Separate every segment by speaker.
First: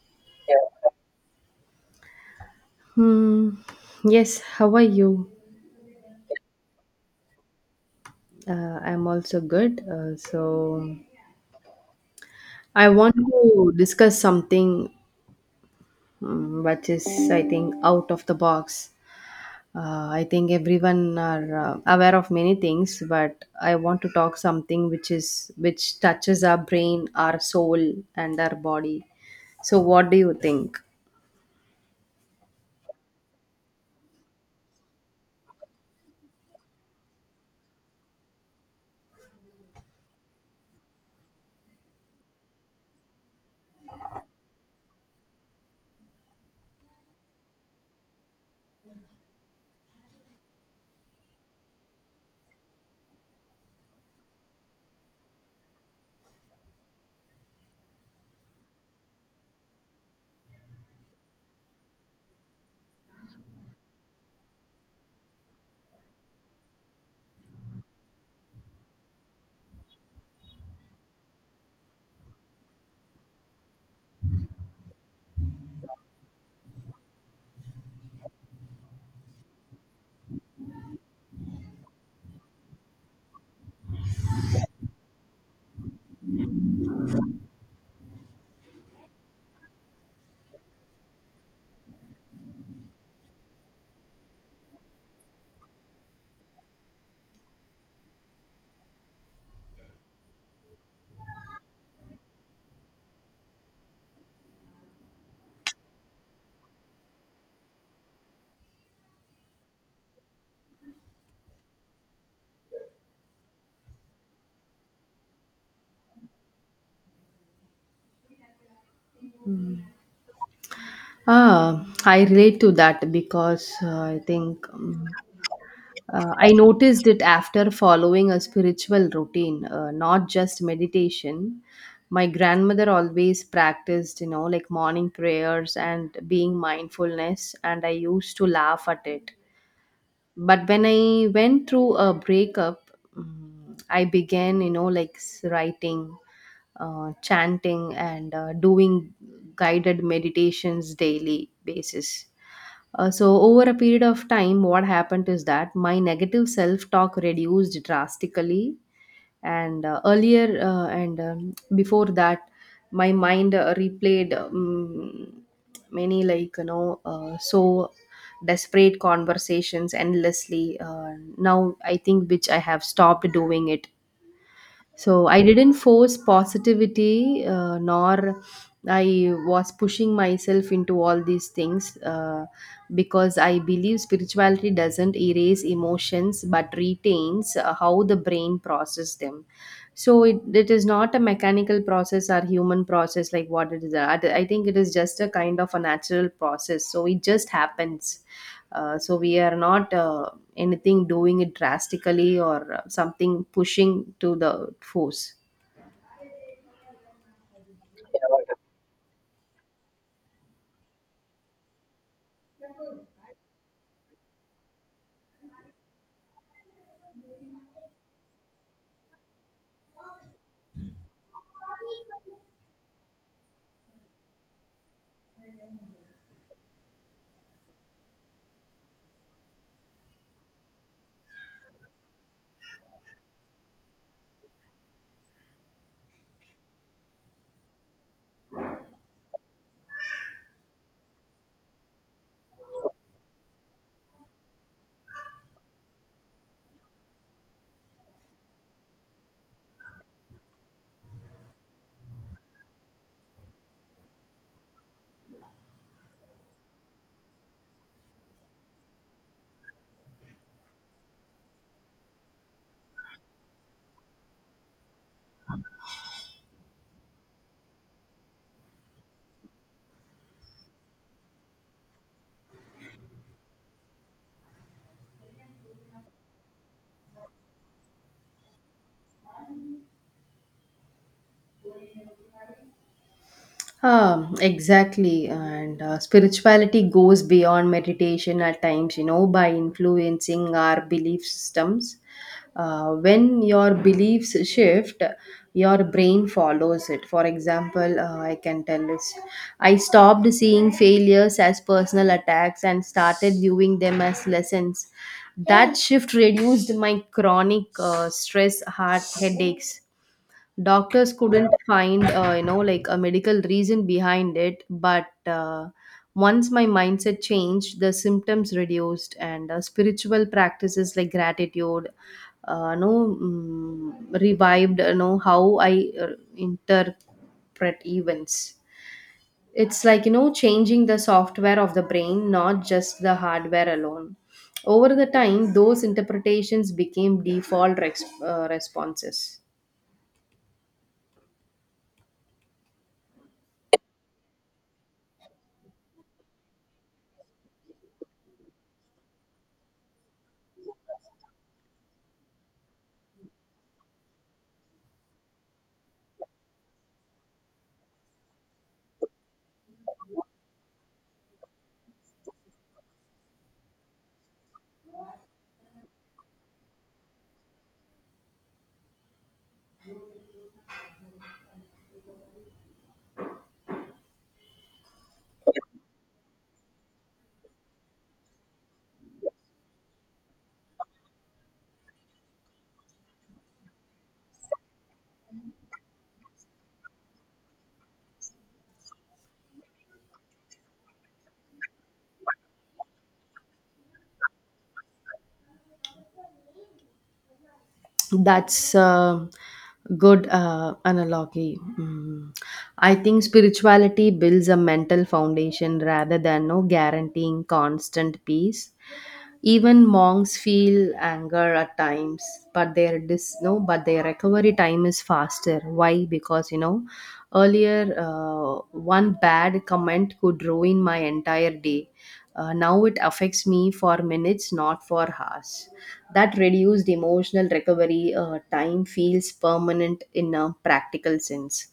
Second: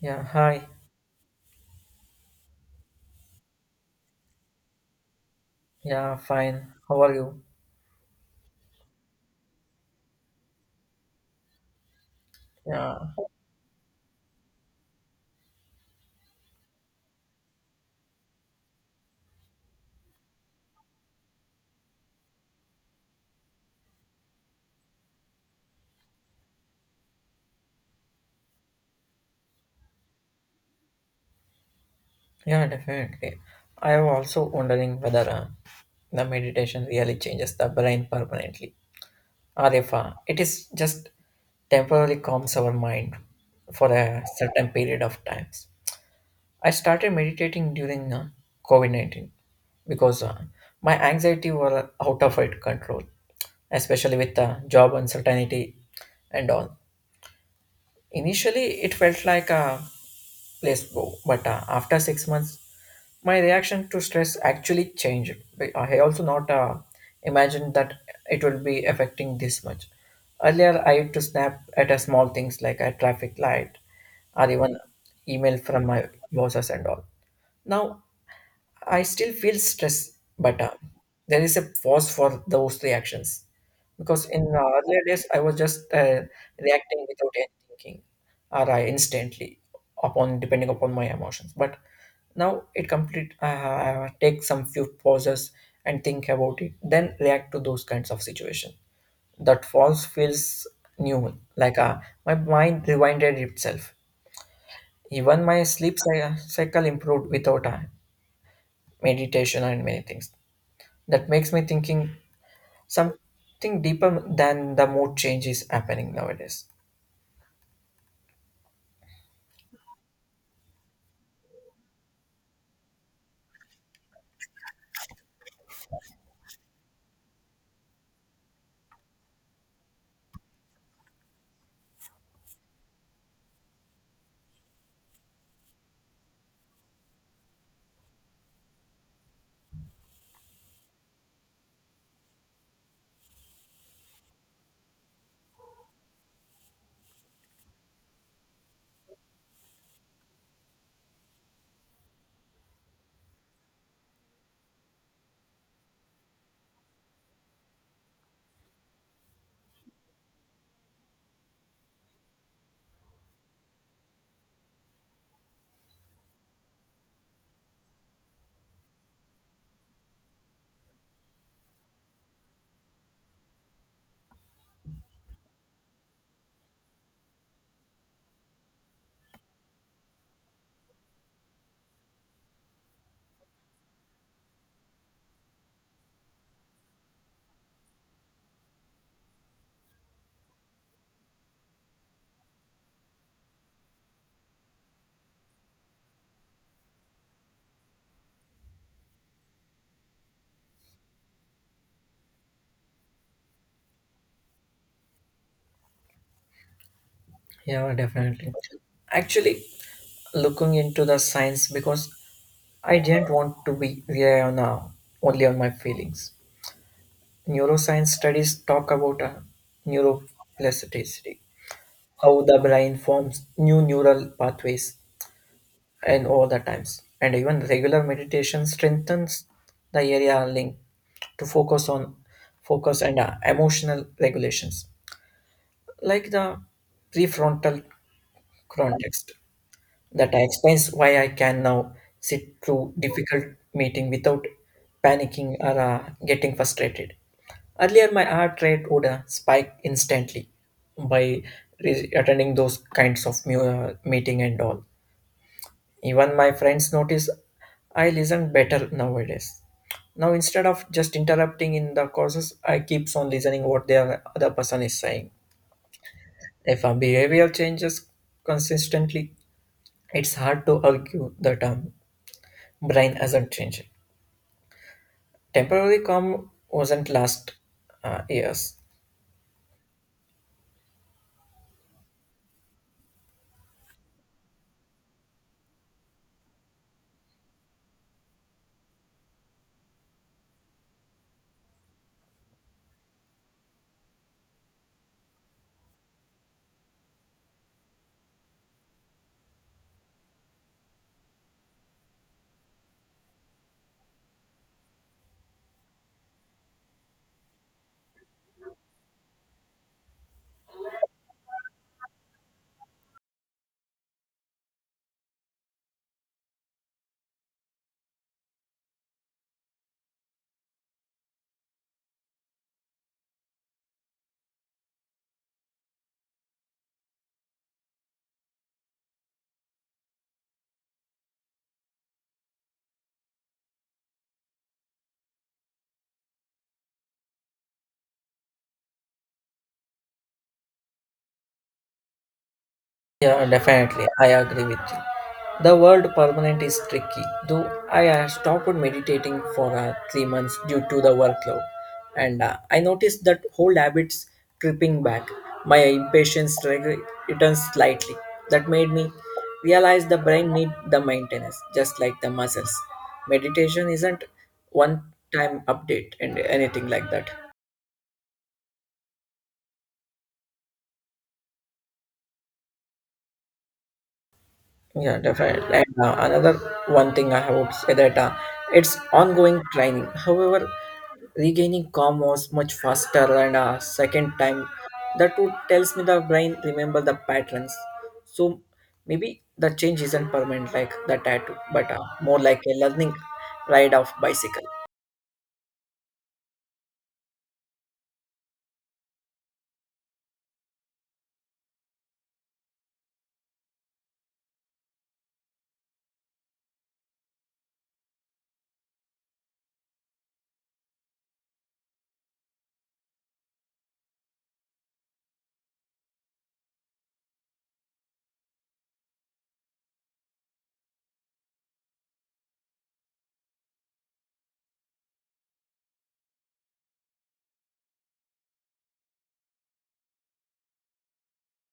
Speaker 1: Yeah, hi.
Speaker 2: Hmm. Yes, how are you?
Speaker 1: Yeah, fine. How are you?
Speaker 2: I'm also good. So I
Speaker 1: Yeah,
Speaker 2: want to discuss something which is, I think, out of the box. I think everyone are aware of many things, but I want to talk something which touches our brain, our soul, and our body. So, what do you think?
Speaker 1: yeah, definitely. I am also wondering whether the meditation really changes the brain permanently, or if it is just temporarily calms our mind for a certain period of times. I started meditating during COVID 19 because my anxiety were out of it control, especially with the job uncertainty and all. Initially, it felt like a Yes, bro. But after 6 months, my reaction to stress actually changed. But I also not imagined that it will be affecting this much. Earlier, I used to snap at a small things like a traffic light or even email from my bosses and all. Now, I still feel stress, but there is a pause for those reactions because in earlier days I was just reacting without any thinking, or I instantly upon depending upon my emotions. But now it complete. I take some few pauses and think about it, then react to those kinds of situation. That pause feels new, like my mind rewinded itself. Even my sleep cycle improved without meditation and many things that makes me thinking something deeper than the mood change is happening nowadays.
Speaker 2: Ah, I relate to that because I think I noticed it after following a spiritual routine, not just meditation. My grandmother always practiced, you know, like morning prayers and being mindfulness, and I used to laugh at it, but when I went through a breakup, I began, you know, like writing, chanting, and doing guided meditations daily basis. So over a period of time, what happened is that my negative self talk reduced drastically. And before that, my mind replayed, many, like, you know, so desperate conversations endlessly. Now I think, which I have stopped doing it. So I didn't force positivity, nor I was pushing myself into all these things, because I believe spirituality doesn't erase emotions but retains how the brain processes them. So it is not a mechanical process or human process, like what it is. I think it is just a kind of a natural process. So it just happens. So we are not anything doing it drastically or something pushing to the force.
Speaker 1: Yeah, definitely. Actually, looking into the science because I didn't want to be rely on only on my feelings. Neuroscience studies talk about neuroplasticity, how the brain forms new neural pathways and all the times, and even regular meditation strengthens the area linked to focus and emotional regulations like the prefrontal context. That explains why I can now sit through difficult meeting without panicking or getting frustrated. Earlier my heart rate would spike instantly by attending those kinds of meeting and all. Even my friends notice I listen better nowadays. Now instead of just interrupting in the courses, I keeps on listening what the other person is saying. If a behavior changes consistently, it's hard to argue that brain hasn't changed. Temporary calm wasn't last years.
Speaker 2: Exactly. And spirituality goes beyond meditation at times, you know, by influencing our belief systems. When your beliefs shift, your brain follows it. For example, I can tell this. I stopped seeing failures as personal attacks and started viewing them as lessons. That shift reduced my chronic stress, heart headaches. Doctors couldn't find you know, like a medical reason behind it, but once my mindset changed, the symptoms reduced. And spiritual practices like gratitude, no mm, revived, you know, how I interpret events. It's like, you know, changing the software of the brain, not just the hardware alone. Over the time, those interpretations became default responses.
Speaker 1: Yeah, definitely. I agree with you. The word permanent is tricky, though I stopped meditating for 3 months due to the workload. And I noticed that old habits creeping back. My impatience returns slightly. That made me realize the brain needs the maintenance, just like the muscles. Meditation isn't one time update and anything like that. Yeah, definitely. And another one thing I would say that it's ongoing training. However, regaining calm was much faster and second time. That would tells me the brain remember the patterns. So maybe the change isn't permanent like the tattoo, but more like a learning ride of bicycle.
Speaker 2: That's a good analogy. Mm. I think spirituality builds a mental foundation rather than no guaranteeing constant peace. Even monks feel anger at times, but their dis no, but their recovery time is faster. Why? Because, you know, earlier, one bad comment could ruin my entire day. Now it affects me for minutes, not for hours. That reduced emotional recovery time feels permanent in a practical sense.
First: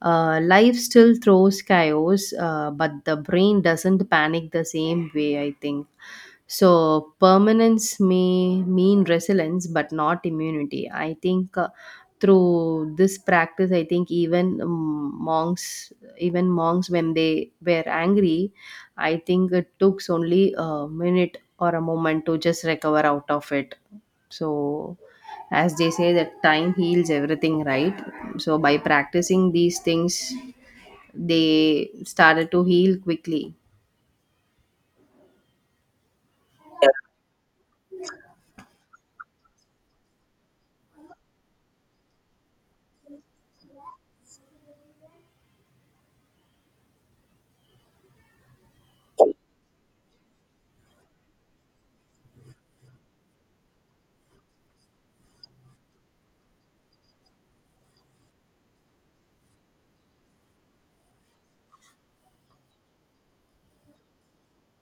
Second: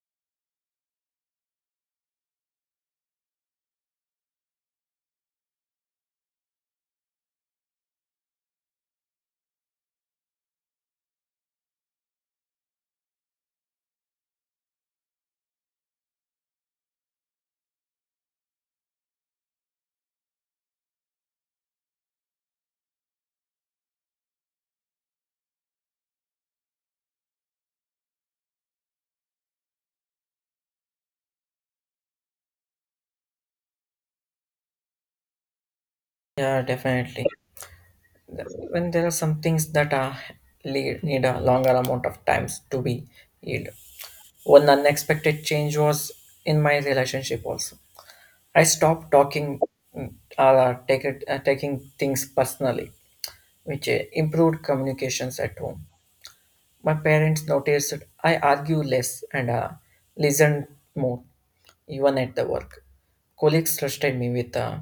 Speaker 2: Life still throws chaos, but the brain doesn't panic the same way, I think. So, permanence may mean resilience, but not immunity. I think through this practice, I think even even monks, when they were angry, I think it took only a minute or a moment to just recover out of it. So, as they say, that time heals everything, right? So, by practicing these things, they started to heal quickly.
Speaker 1: Yeah, definitely. When there are some things that are lead, need a longer amount of times to be healed, one unexpected change was in my relationship also. I stopped talking mm, or take it, taking things personally, which improved communications at home. My parents noticed I argue less and listen more, even at the work. Colleagues trusted me with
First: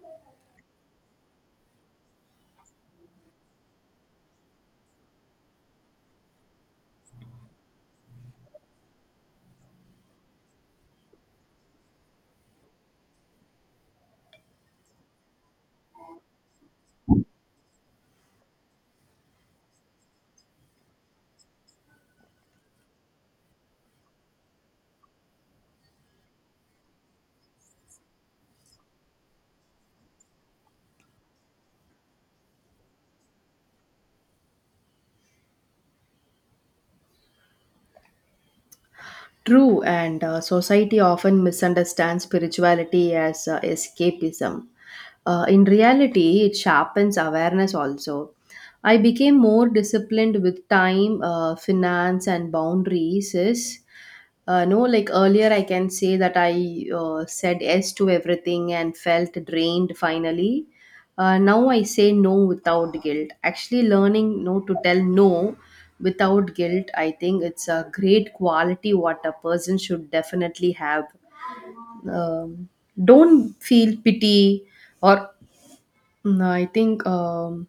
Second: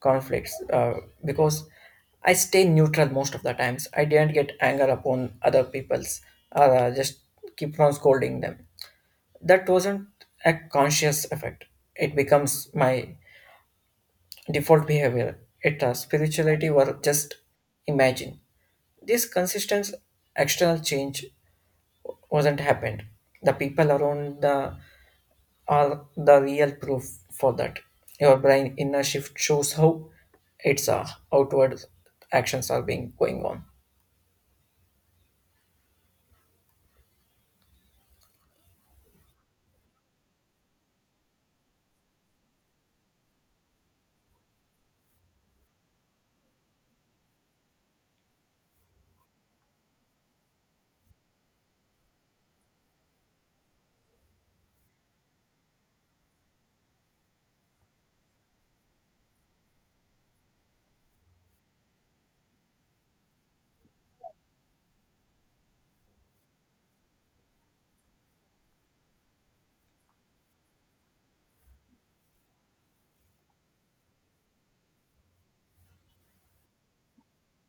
Speaker 1: conflicts because I stay neutral most of the times. I didn't get anger upon other people's or just keep on scolding them. That wasn't a conscious effect. It becomes my default behavior. It Spirituality were just imagine. This consistent external change wasn't happened. The people around the are the real proof for that. Your brain inner shift shows how its outward actions are being going on.
Speaker 2: True, and society often misunderstands spirituality as escapism. In reality, it sharpens awareness also. I became more disciplined with time, finance, and boundaries. Is no, Like earlier, I can say that I said yes to everything and felt drained finally. Now I say no without guilt. Actually, learning to tell no without guilt, I think it's a great quality what a person should definitely have. Um, don't feel pity, or I think,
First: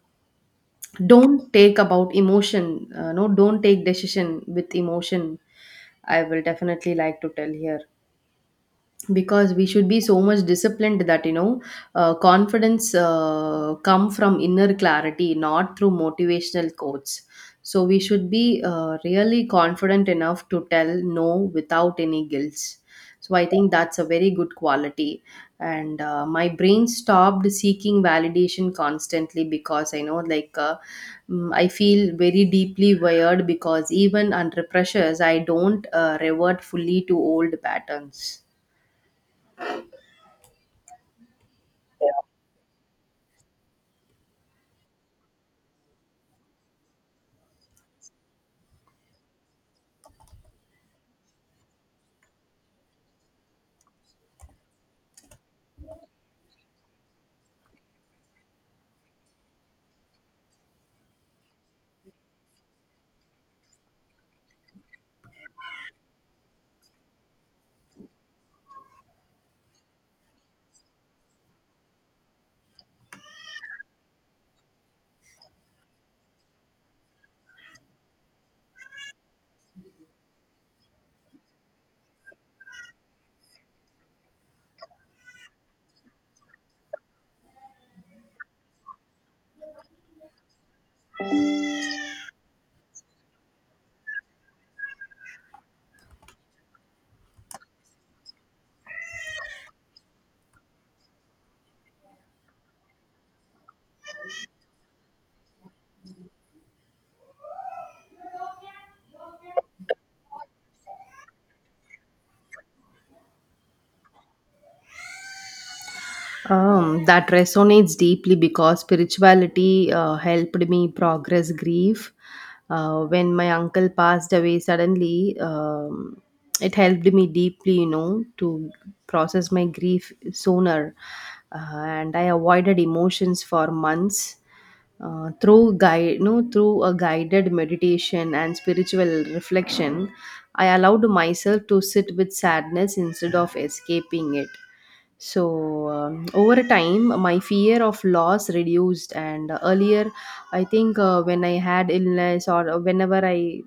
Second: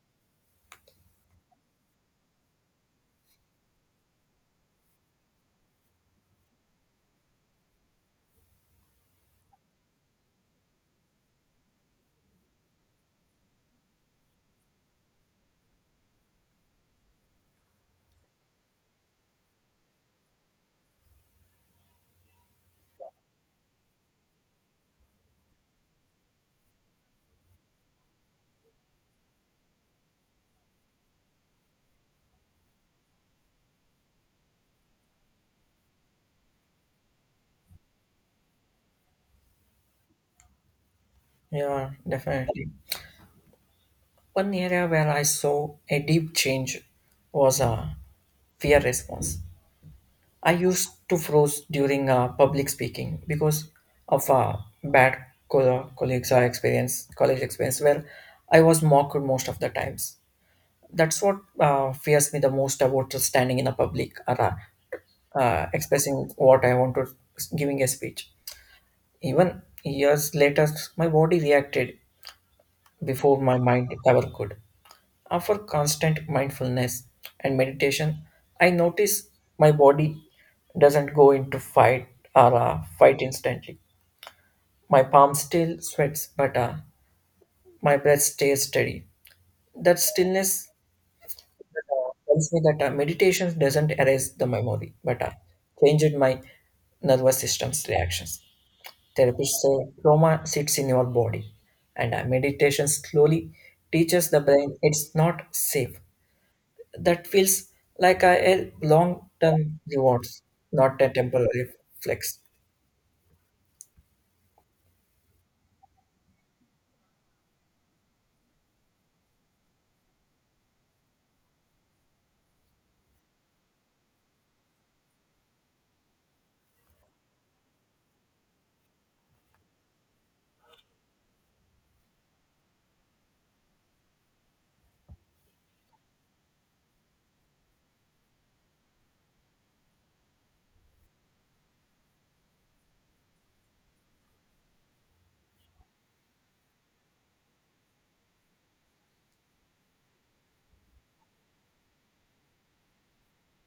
Speaker 2: don't take about emotion. No, don't take decision with emotion. I will definitely like to tell here because we should be so much disciplined that, you know, confidence come from inner clarity, not through motivational quotes. So we should be really confident enough to tell no without any guilt. So I think that's a very good quality. And my brain stopped seeking validation constantly, because I know, like, I feel very deeply wired, because even under pressures I don't revert fully to old patterns.
Speaker 1: Yeah, definitely. One area where I saw a deep change was a fear response. I used to froze during public speaking because of bad colleagues or experience, college experience, where I was mocked most of the times. That's what fears me the most about standing in a public or expressing what I want to giving a speech. Even years later, my body reacted before my mind ever could. After constant mindfulness and meditation, I notice my body doesn't go into fight or fight instantly. My palm still sweats, but my breath stays steady. That stillness tells me that meditation doesn't erase the memory, but changed my nervous system's reactions. Therapists say trauma sits in your body, and meditation slowly teaches the brain it's not safe. That feels like a long-term rewards, not a temporary flex.
Speaker 2: That resonates deeply, because spirituality helped me progress grief. When my uncle passed away suddenly, it helped me deeply, you know, to process my grief sooner. And I avoided emotions for months, through guide, no, through a guided meditation and spiritual reflection. I allowed myself to sit with sadness instead of escaping it. So over time, my fear of loss reduced, and earlier, I think when I had illness or whenever I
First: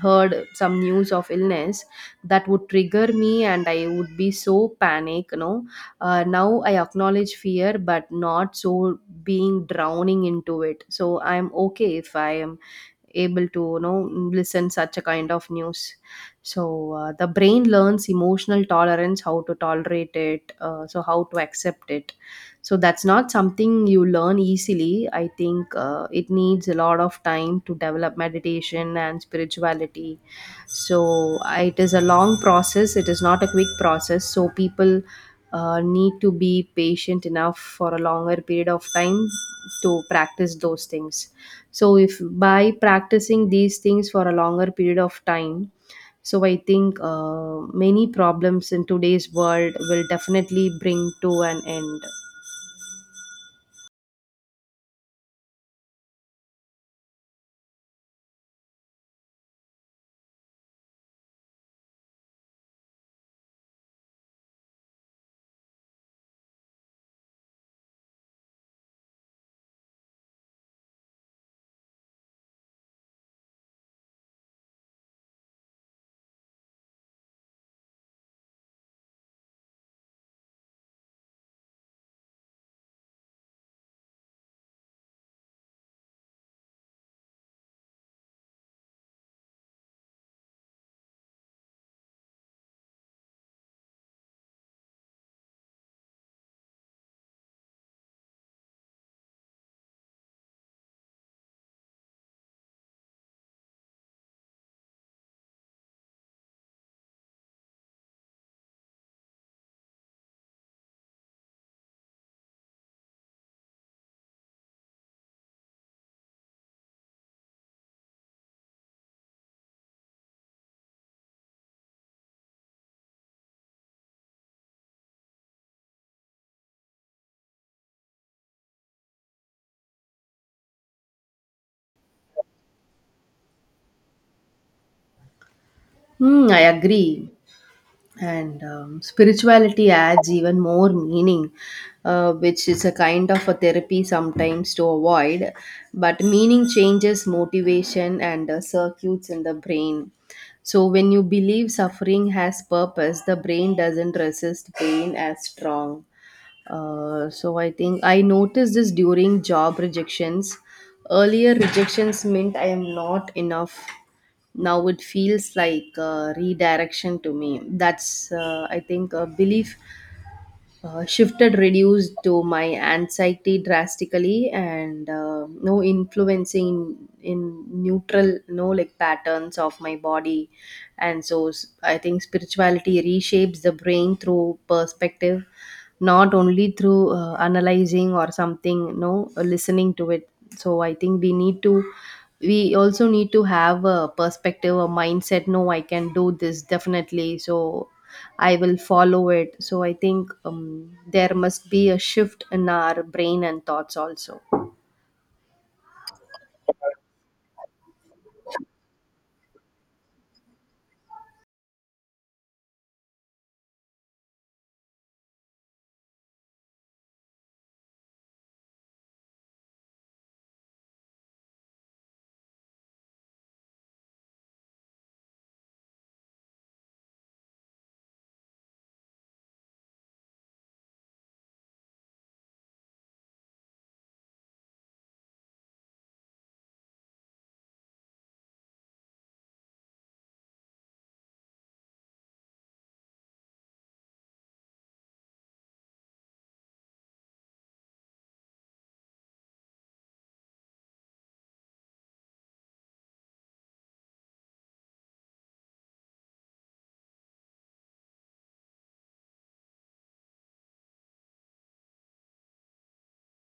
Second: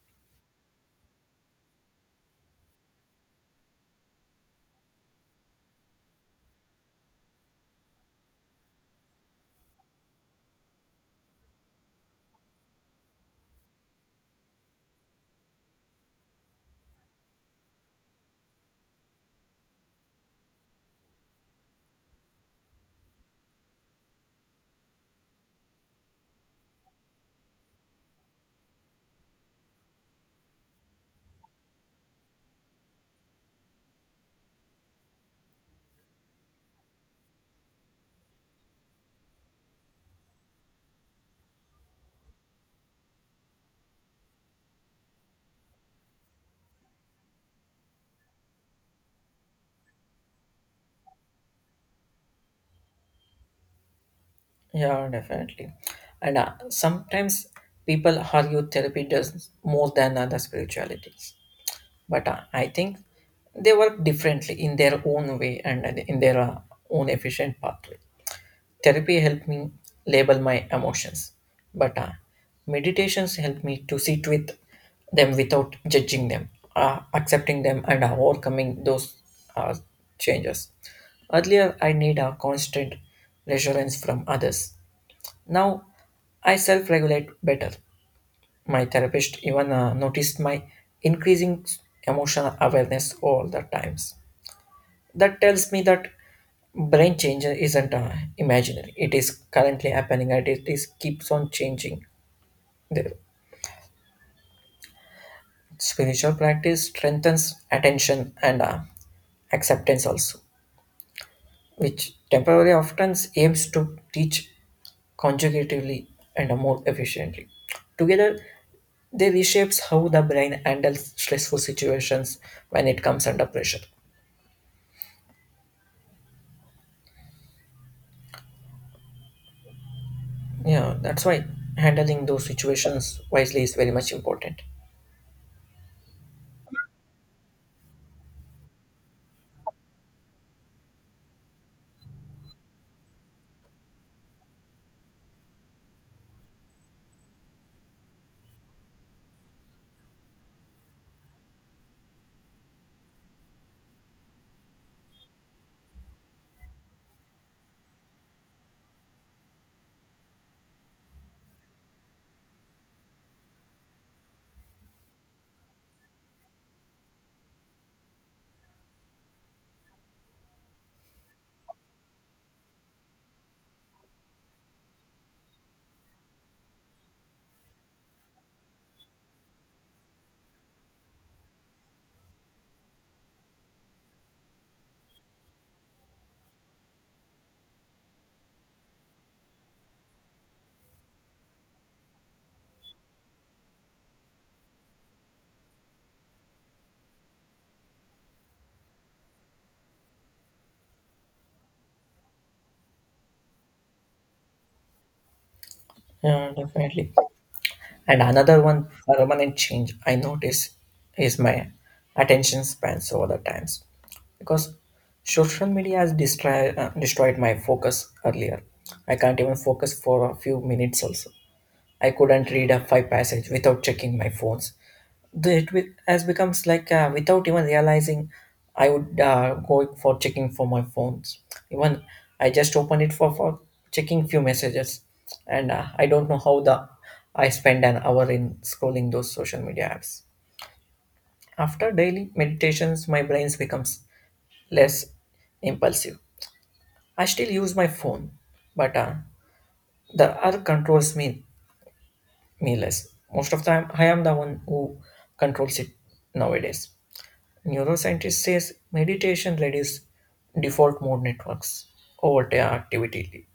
Speaker 2: heard some news of illness, that would trigger me, and I would be so panic. You know, now I acknowledge fear, but not so being drowning into it. So I'm okay if I am able to, you know, listen such a kind of news. So the brain learns emotional tolerance, how to tolerate it, so how to accept it. So that's not something you learn easily. I think it needs a lot of time to develop meditation and spirituality. So it is a long process, it is not a quick process. So people need to be patient enough for a longer period of time to practice those things. So if, by practicing these things for a longer period of time, so I think many problems in today's world will definitely bring to an end.
Speaker 1: Yeah, definitely. And sometimes people argue therapy does more than other spiritualities, but I think they work differently in their own way and in their own efficient pathway. Therapy helped me label my emotions, but meditations help me to sit with them without judging them, accepting them, and overcoming those uh, changes. Earlier, I need a constant reassurance from others. Now, I self regulate better. My therapist even noticed my increasing emotional awareness all the times. That tells me that brain change isn't imaginary. It is currently happening and it is keeps on changing. The spiritual practice strengthens attention and acceptance also, which temporarily often aims to teach conjugatively and more efficiently. Together, they reshapes how the brain handles stressful situations when it comes under pressure. Yeah, that's why handling those situations wisely is very much important.
Speaker 2: Hmm, I agree. And spirituality adds even more meaning, which is a kind of a therapy sometimes to avoid. But meaning changes motivation and circuits in the brain. So when you believe suffering has purpose, the brain doesn't resist pain as strong. So I think I noticed this during job rejections. Earlier, rejections meant I am not enough. Now it feels like redirection to me. That's, I think, a belief shifted, reduced to my anxiety drastically, and influencing in neutral no like patterns of my body. And I think spirituality reshapes the brain through perspective, not only through analyzing or something, no listening to it. So I think we need to, we also need to have a perspective, a mindset, no I can do this definitely. So I will follow it. So I think there must be a shift in our brain and thoughts also.
Speaker 1: Yeah, definitely. And another one permanent change I notice is my attention spans over the times because social media has destroyed my focus earlier. I can't even focus for a few minutes also. I couldn't read a five passage without checking my phones. Has becomes like without even realizing, I would go for checking for my phones. Even I just open it for checking few messages, and I don't know how the I spend an hour in scrolling those social media apps. After daily meditations, my brains becomes less impulsive. I still use my phone, but the earth controls me less. Most of the time, I am the one who controls it nowadays. Neuroscientist says meditation reduces default mode networks over the activity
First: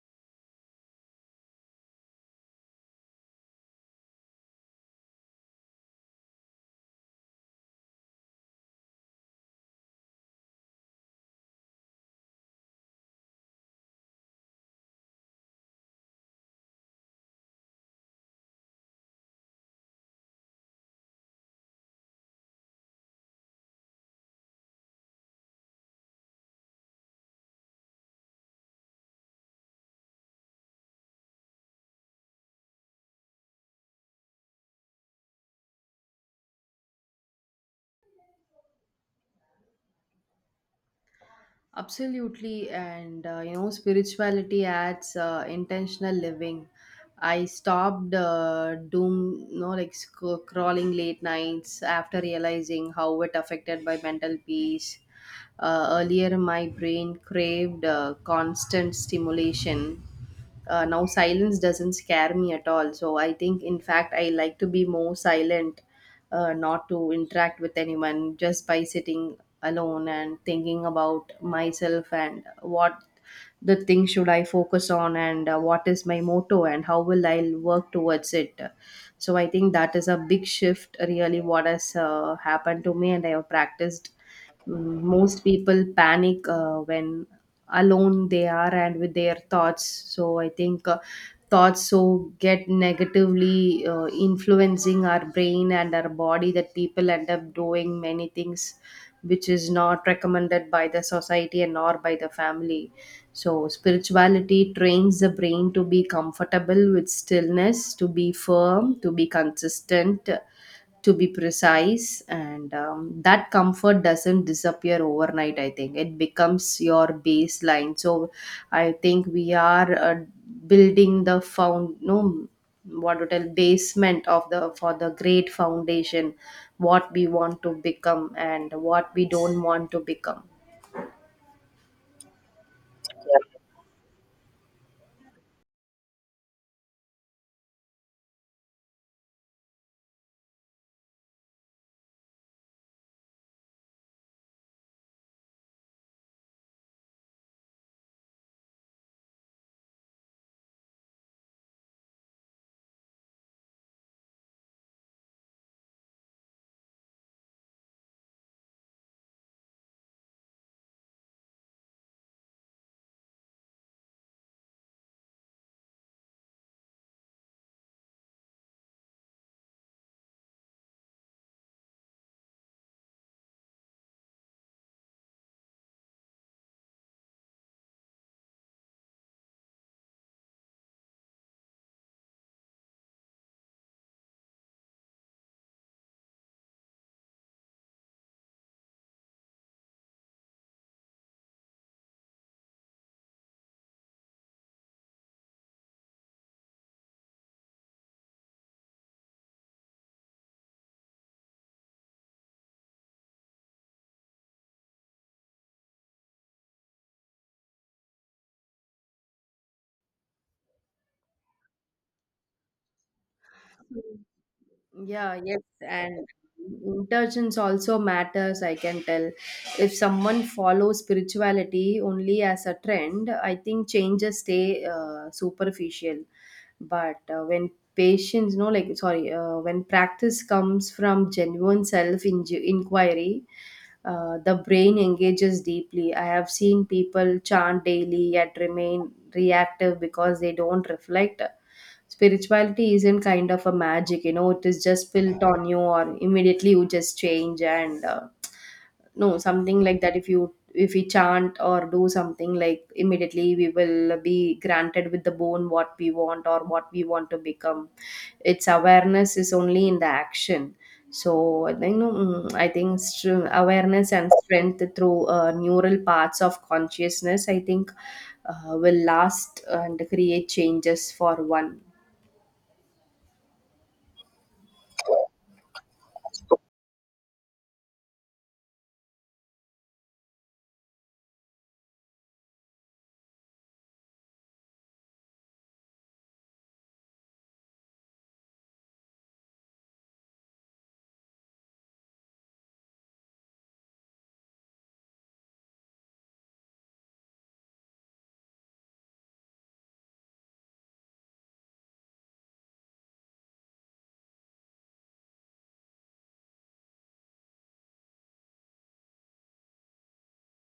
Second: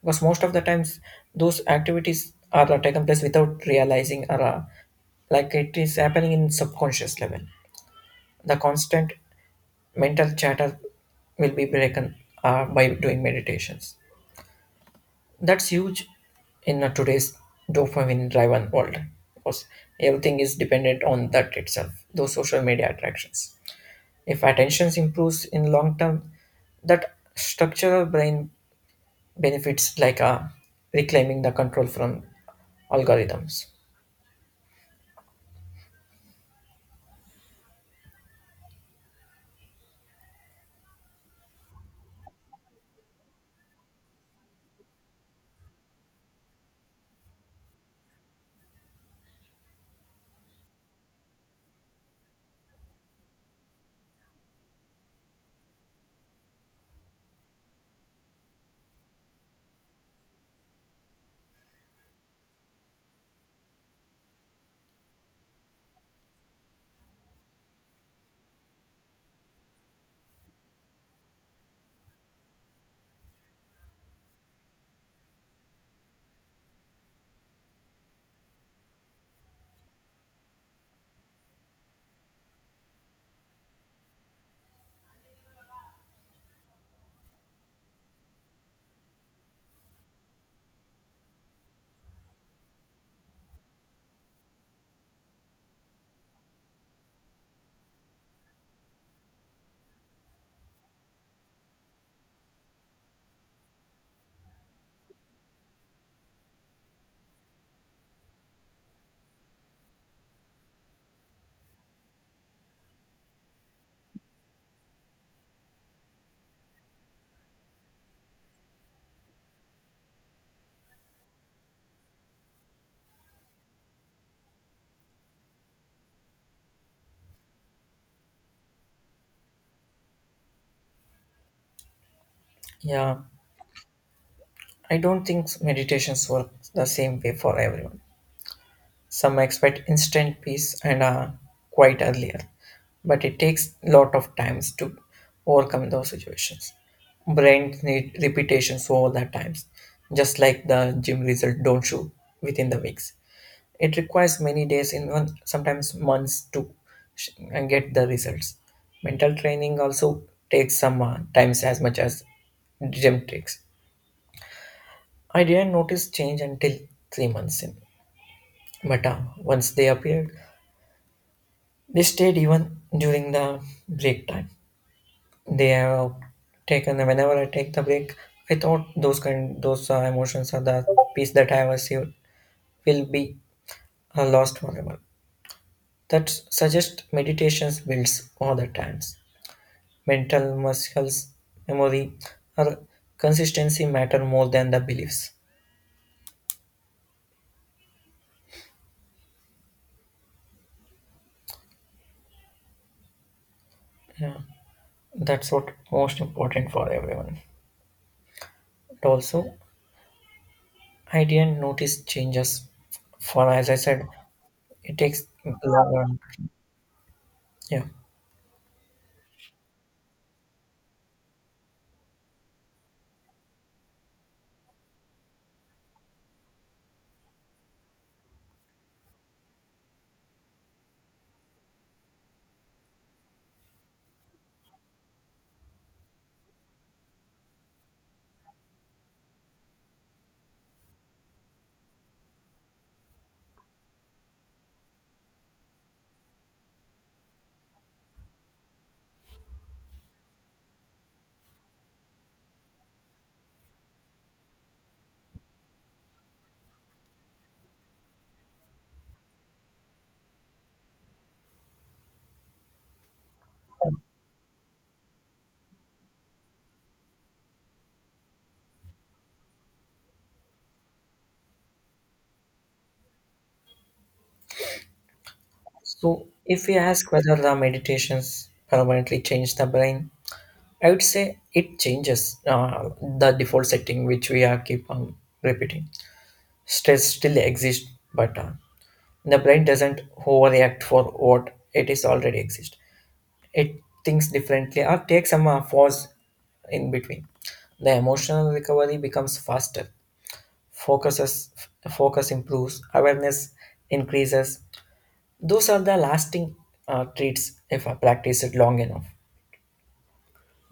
Speaker 1: because most of the times those activities are taken place without realizing or like it is happening in subconscious level. The constant mental chatter will be broken by doing meditations. That's huge in today's dopamine-driven world because everything is dependent on that itself. Those social media attractions. If attention improves in long term, that structural brain benefits like reclaiming the control from algorithms.
Speaker 2: Absolutely, and you know, spirituality adds intentional living. I stopped doom, you know, like crawling late nights after realizing how it affected my mental peace. Earlier, my brain craved constant stimulation. Now, silence doesn't scare me at all. So, I think, in fact, I like to be more silent, not to interact with anyone, just by sitting alone and thinking about myself and what the thing should I focus on, and what is my motto and how will I work towards it. So I think that is a big shift, really, what has happened to me and I have practiced. Mm, most people panic when alone they are and with their thoughts. So I think thoughts so get negatively influencing our brain and our body, that people end up doing many things which is not recommended by the society and nor by the family. So spirituality trains the brain to be comfortable with stillness, to be firm, to be consistent, to be precise. And that comfort doesn't disappear overnight. I think it becomes your baseline. So I think we are building the found no what to tell, basement of the for the great foundation what we want to become and what we don't want to become.
Speaker 1: Yeah, I don't think meditations work the same way for everyone. Some expect instant peace and are quite earlier, but it takes a lot of times to overcome those situations. Brains need repetitions over the times, just like the gym result don't show within the weeks. It requires many days, in one sometimes months to and get the results. Mental training also takes some times as much as gym takes. I didn't notice change until 3 months in, but once they appeared, they stayed even during the break time. They have taken whenever I take the break, I thought those kind those emotions are the peace that I have received will be lost forever. That suggests meditations builds all the times. Mental muscles, memory, or consistency matter more than the beliefs. Yeah, that's what most important for everyone. But also, I didn't notice changes. For as I said, it takes
Speaker 2: Yeah, yes,
Speaker 1: longer.
Speaker 2: and intentions
Speaker 1: Yeah.
Speaker 2: also matters, I can tell. If someone follows spirituality only as a trend, I think changes stay superficial. But when patience, no, like, sorry, when practice comes from genuine self inju inquiry, the brain engages deeply. I have seen people chant daily yet remain reactive because they don't reflect. Spirituality isn't kind of a magic, you know, it is just built on you, or immediately you just change, and no, something like that. If we chant or do something, like, immediately we will be granted with the bone what we want or what we want to become. Its awareness is only in the action. So I think no, mm, I think, awareness and strength through neural parts of consciousness, I think will last and create changes for one.
Speaker 1: So if we ask whether the meditations permanently change the brain, I would say it changes the default setting which we are keep on repeating. Stress still exists, but the brain doesn't overreact for what it is already exist. It thinks differently or takes some pause in between. The emotional recovery becomes faster. Focuses, focus improves. Awareness increases. Those are the lasting traits if I practice it long enough.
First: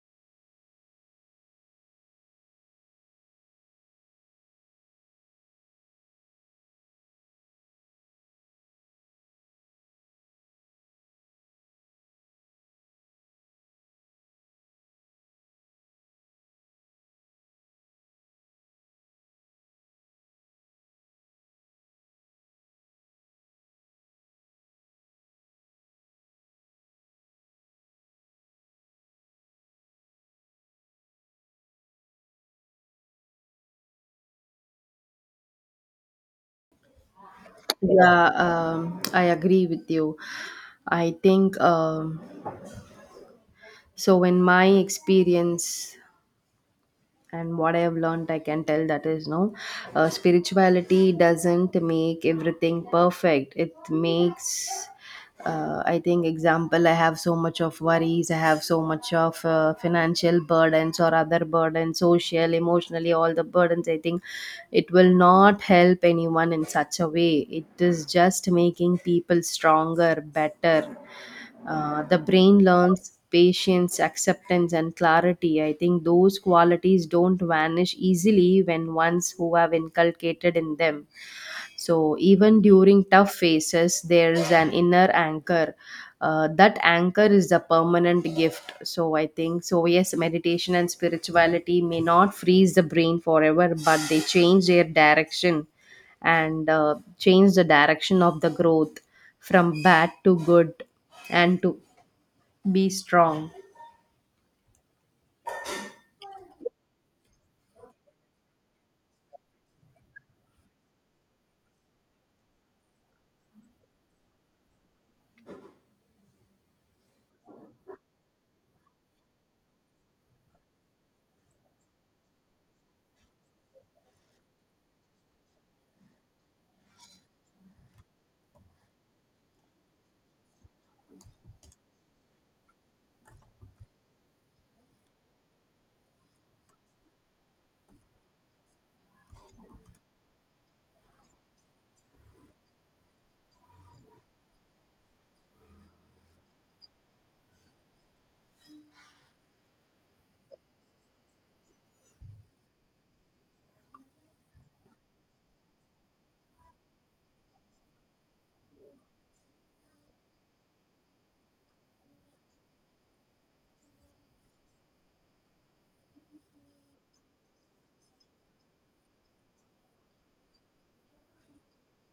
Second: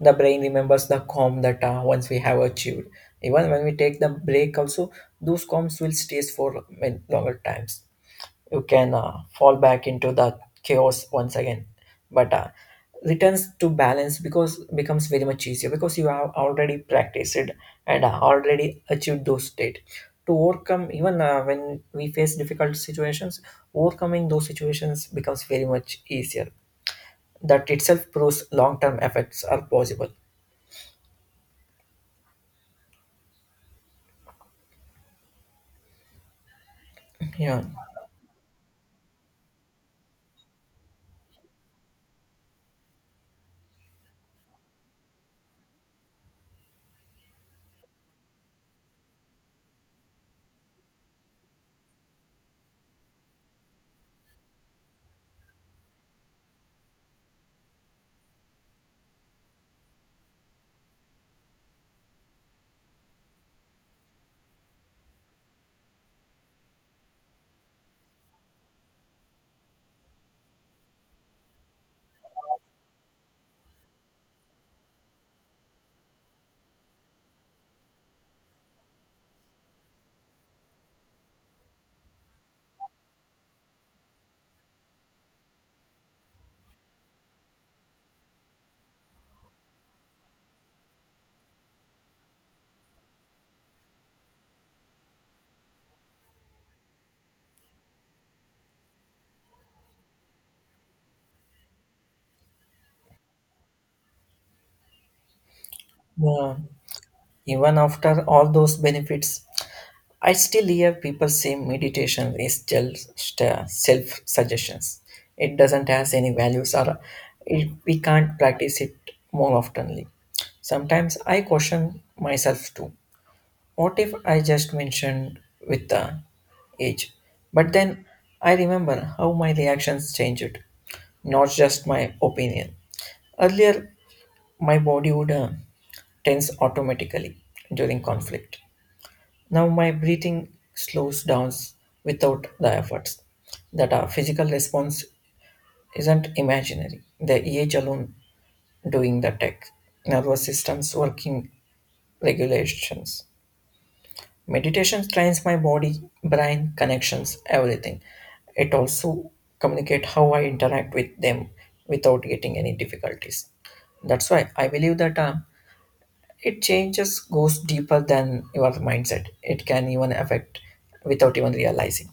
Speaker 1: The brain remembers the calm that once we have achieved. Even when we take the break, also those calms will stays for many longer times. You can fall back into the chaos once again, but returns to balance because becomes very much easier because you have already practiced it and already achieved those state to overcome even when we face difficult situations. Overcoming those situations becomes very much easier. That itself proves long-term effects are possible. Yeah.
Speaker 2: Yeah, I agree with you. I think In my experience and what I have learned, I can tell that is spirituality doesn't make everything perfect. It makes I think, example, I have so much of worries, I have so much of financial burdens or other burdens, social, emotionally, all the burdens. I think it will not help anyone in such a way. It is just making people stronger, better. The brain learns patience, acceptance, and clarity. I think those qualities don't vanish easily when ones who have inculcated in them. So even during tough phases, there's an inner anchor. That anchor is a permanent gift. So I think so. Yes, meditation and spirituality may not freeze the brain forever, but they change their direction, and change the direction of the growth from bad to good, and to be strong.
Speaker 1: Yeah. Even after all those benefits, I still hear people say meditation is just self suggestions. It doesn't has any values or it, we can't practice it more oftenly. Sometimes I question myself too. What if I just mentioned with the age? But then I remember how my reactions changed, not just my opinion. Earlier, my body would tense automatically during conflict. Now my breathing slows down without the efforts. That our physical response isn't imaginary. The EH alone doing the tech, nervous systems working regulations. Meditation trains my body, brain, connections, everything. It also communicate how I interact with them without getting any difficulties. That's why I believe that it changes goes deeper than your mindset. It can even affect without even realizing.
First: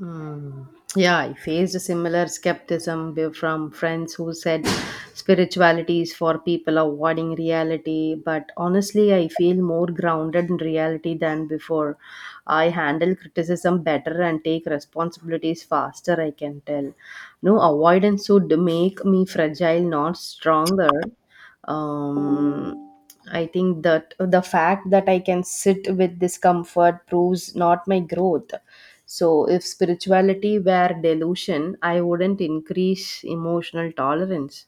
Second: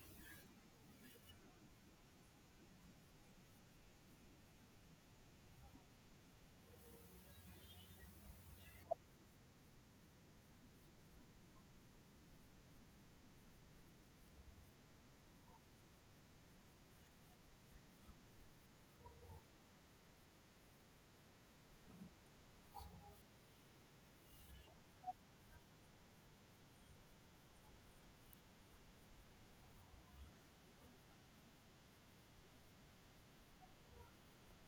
Speaker 2: Mm. Yeah, I faced a similar skepticism from friends who said spirituality is for people avoiding reality. But honestly, I feel more grounded in reality than before. I handle criticism better and take responsibilities faster, I can tell. No, avoidance would make me fragile, not stronger. Um, I think that the fact that I can sit with discomfort proves not my growth. So, if spirituality were delusion, I wouldn't increase emotional tolerance.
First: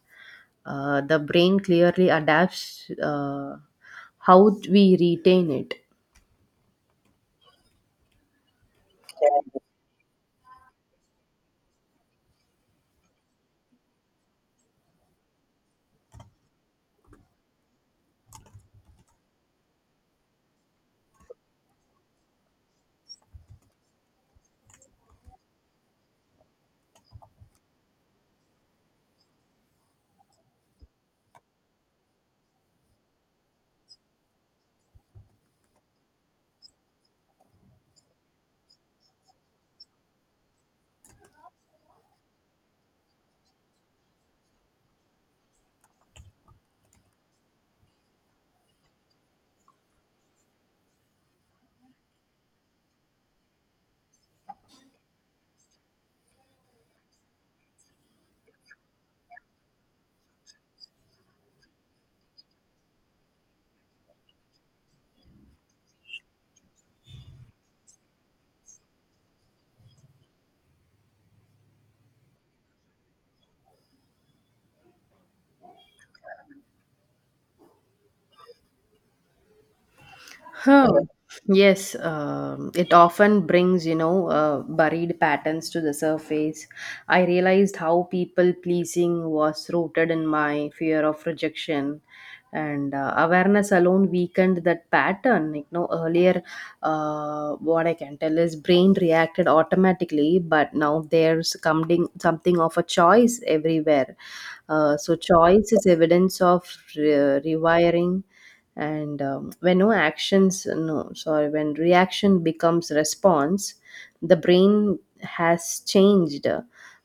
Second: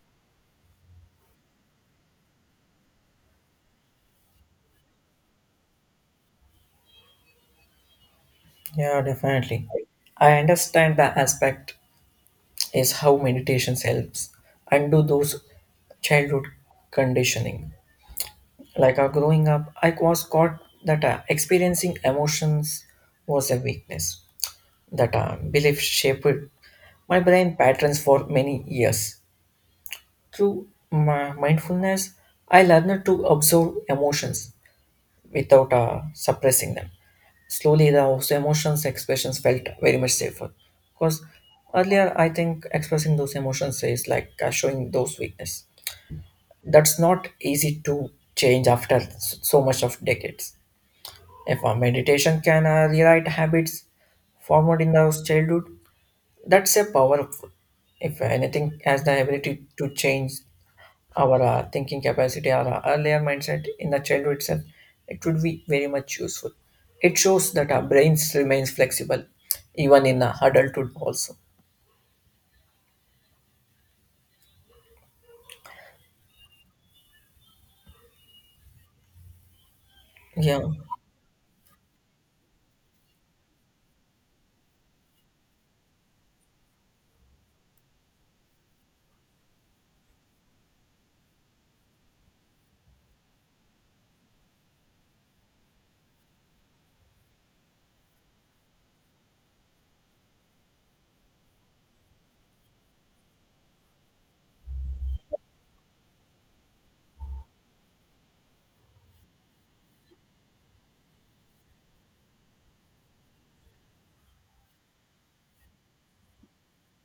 Speaker 2: The brain clearly adapts how we retain it.
Speaker 1: Yeah, definitely. I understand the aspect is how meditation helps undo those childhood conditioning. Like growing up, I was taught that experiencing emotions was a weakness. That belief shaped my brain patterns for many years. Through my mindfulness, I learned to observe emotions without suppressing them. Slowly, the those emotions expressions felt very much safer. Because earlier, I think expressing those emotions is like showing those weakness. That's not easy to change after so much of decades. If a meditation can rewrite habits formed in our childhood, that's a powerful. If anything has the ability to change our thinking capacity, our earlier mindset in the childhood itself, it would be very much useful. It shows that our brains remains flexible even in adulthood also. Yeah,
Speaker 2: Huh. Yes, it often brings, you know, buried patterns to the surface. I realized how people pleasing was rooted in my fear of rejection, and awareness alone weakened that pattern. You know, earlier, what I can tell is brain reacted automatically, but now there's coming something of a choice everywhere. So choice is evidence of rewiring. And when no actions no sorry when reaction becomes response, the brain has changed.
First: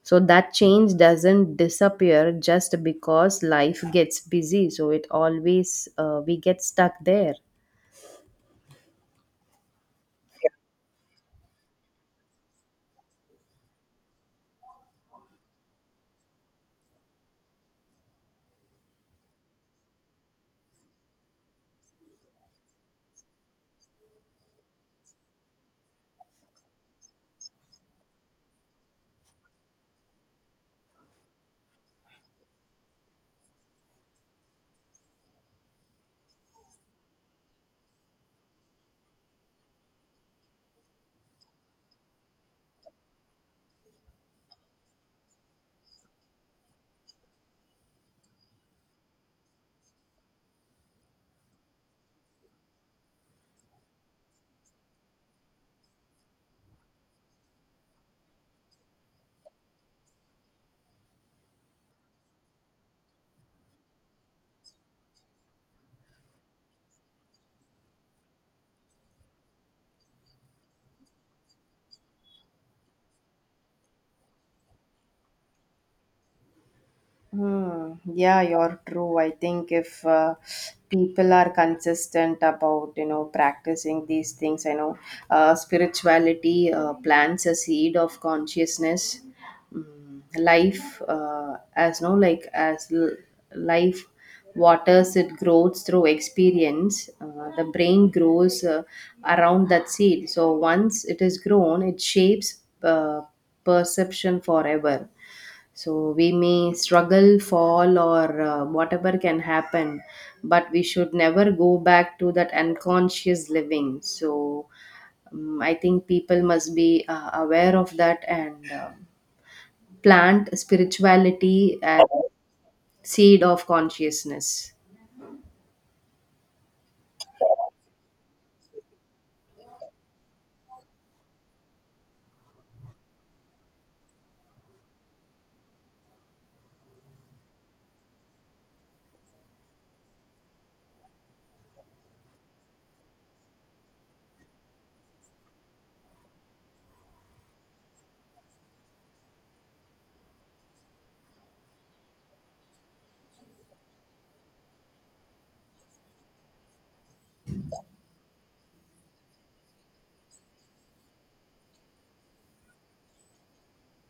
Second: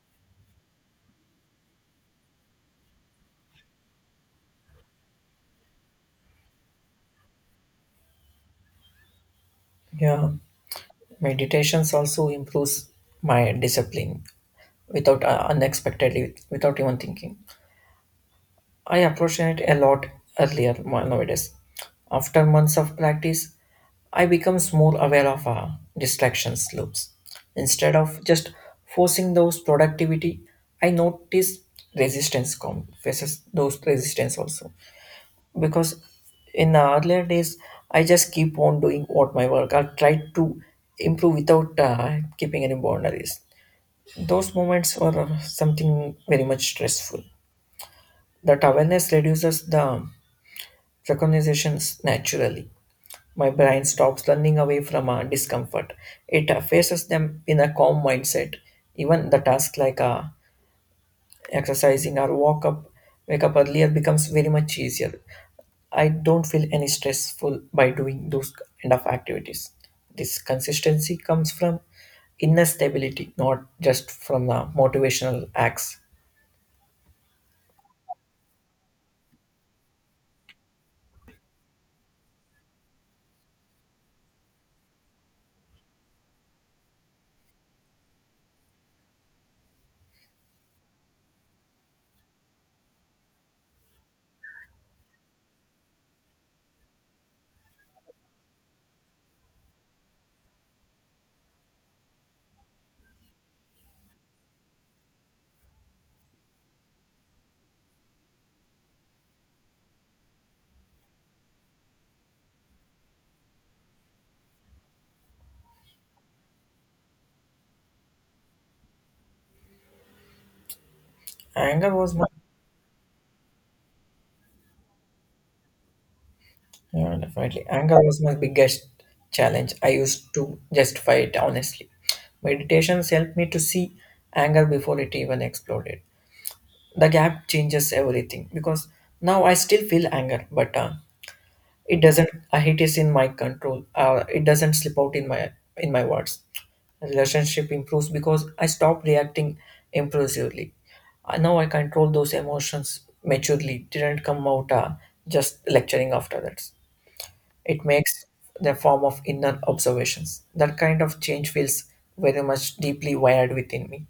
Speaker 2: So that change doesn't disappear just because life gets busy, so it always, we get stuck there.
Speaker 1: yeah. Meditations also improves my discipline without unexpectedly, without even thinking. I appreciate it a lot earlier nowadays. After months of practice, I becomes more aware of distractions loops. Instead of just forcing those productivity, I notice resistance come faces those resistance also. Because in the earlier days, I just keep on doing what my work. I try to improve without keeping any boundaries. Those moments were something very much stressful. That awareness reduces the recognitions naturally. My brain stops running away from our discomfort. It faces them in a calm mindset. Even the task like exercising or walk up, wake up earlier becomes very much easier. I don't feel any stressful by doing those kind of activities. This consistency comes from inner stability, not just from the motivational acts.
Speaker 2: Hmm. Yeah, you're true. I think if people are consistent about, you know, practicing these things, I know spirituality plants a seed of consciousness. Life, as no like as l- life waters, it grows through experience. The brain grows around that seed. So once it is grown, it shapes uh, perception forever. So we may struggle, fall, or whatever can happen, but we should never go back to that unconscious living. So I think people must be aware of that, and plant spirituality
Speaker 1: Anger
Speaker 2: and
Speaker 1: was my
Speaker 2: seed of consciousness.
Speaker 1: Yeah, definitely. Anger was my biggest challenge. I used to justify it honestly. Meditations helped me to see anger before it even exploded. The gap changes everything because now I still feel anger, but it doesn't. It is in my control. It doesn't slip out in my words. Relationship improves because I stop reacting impulsively. Now I control those emotions maturely. Didn't come out just lecturing after that. It makes the form of inner observations. That kind of change feels very much deeply wired within me.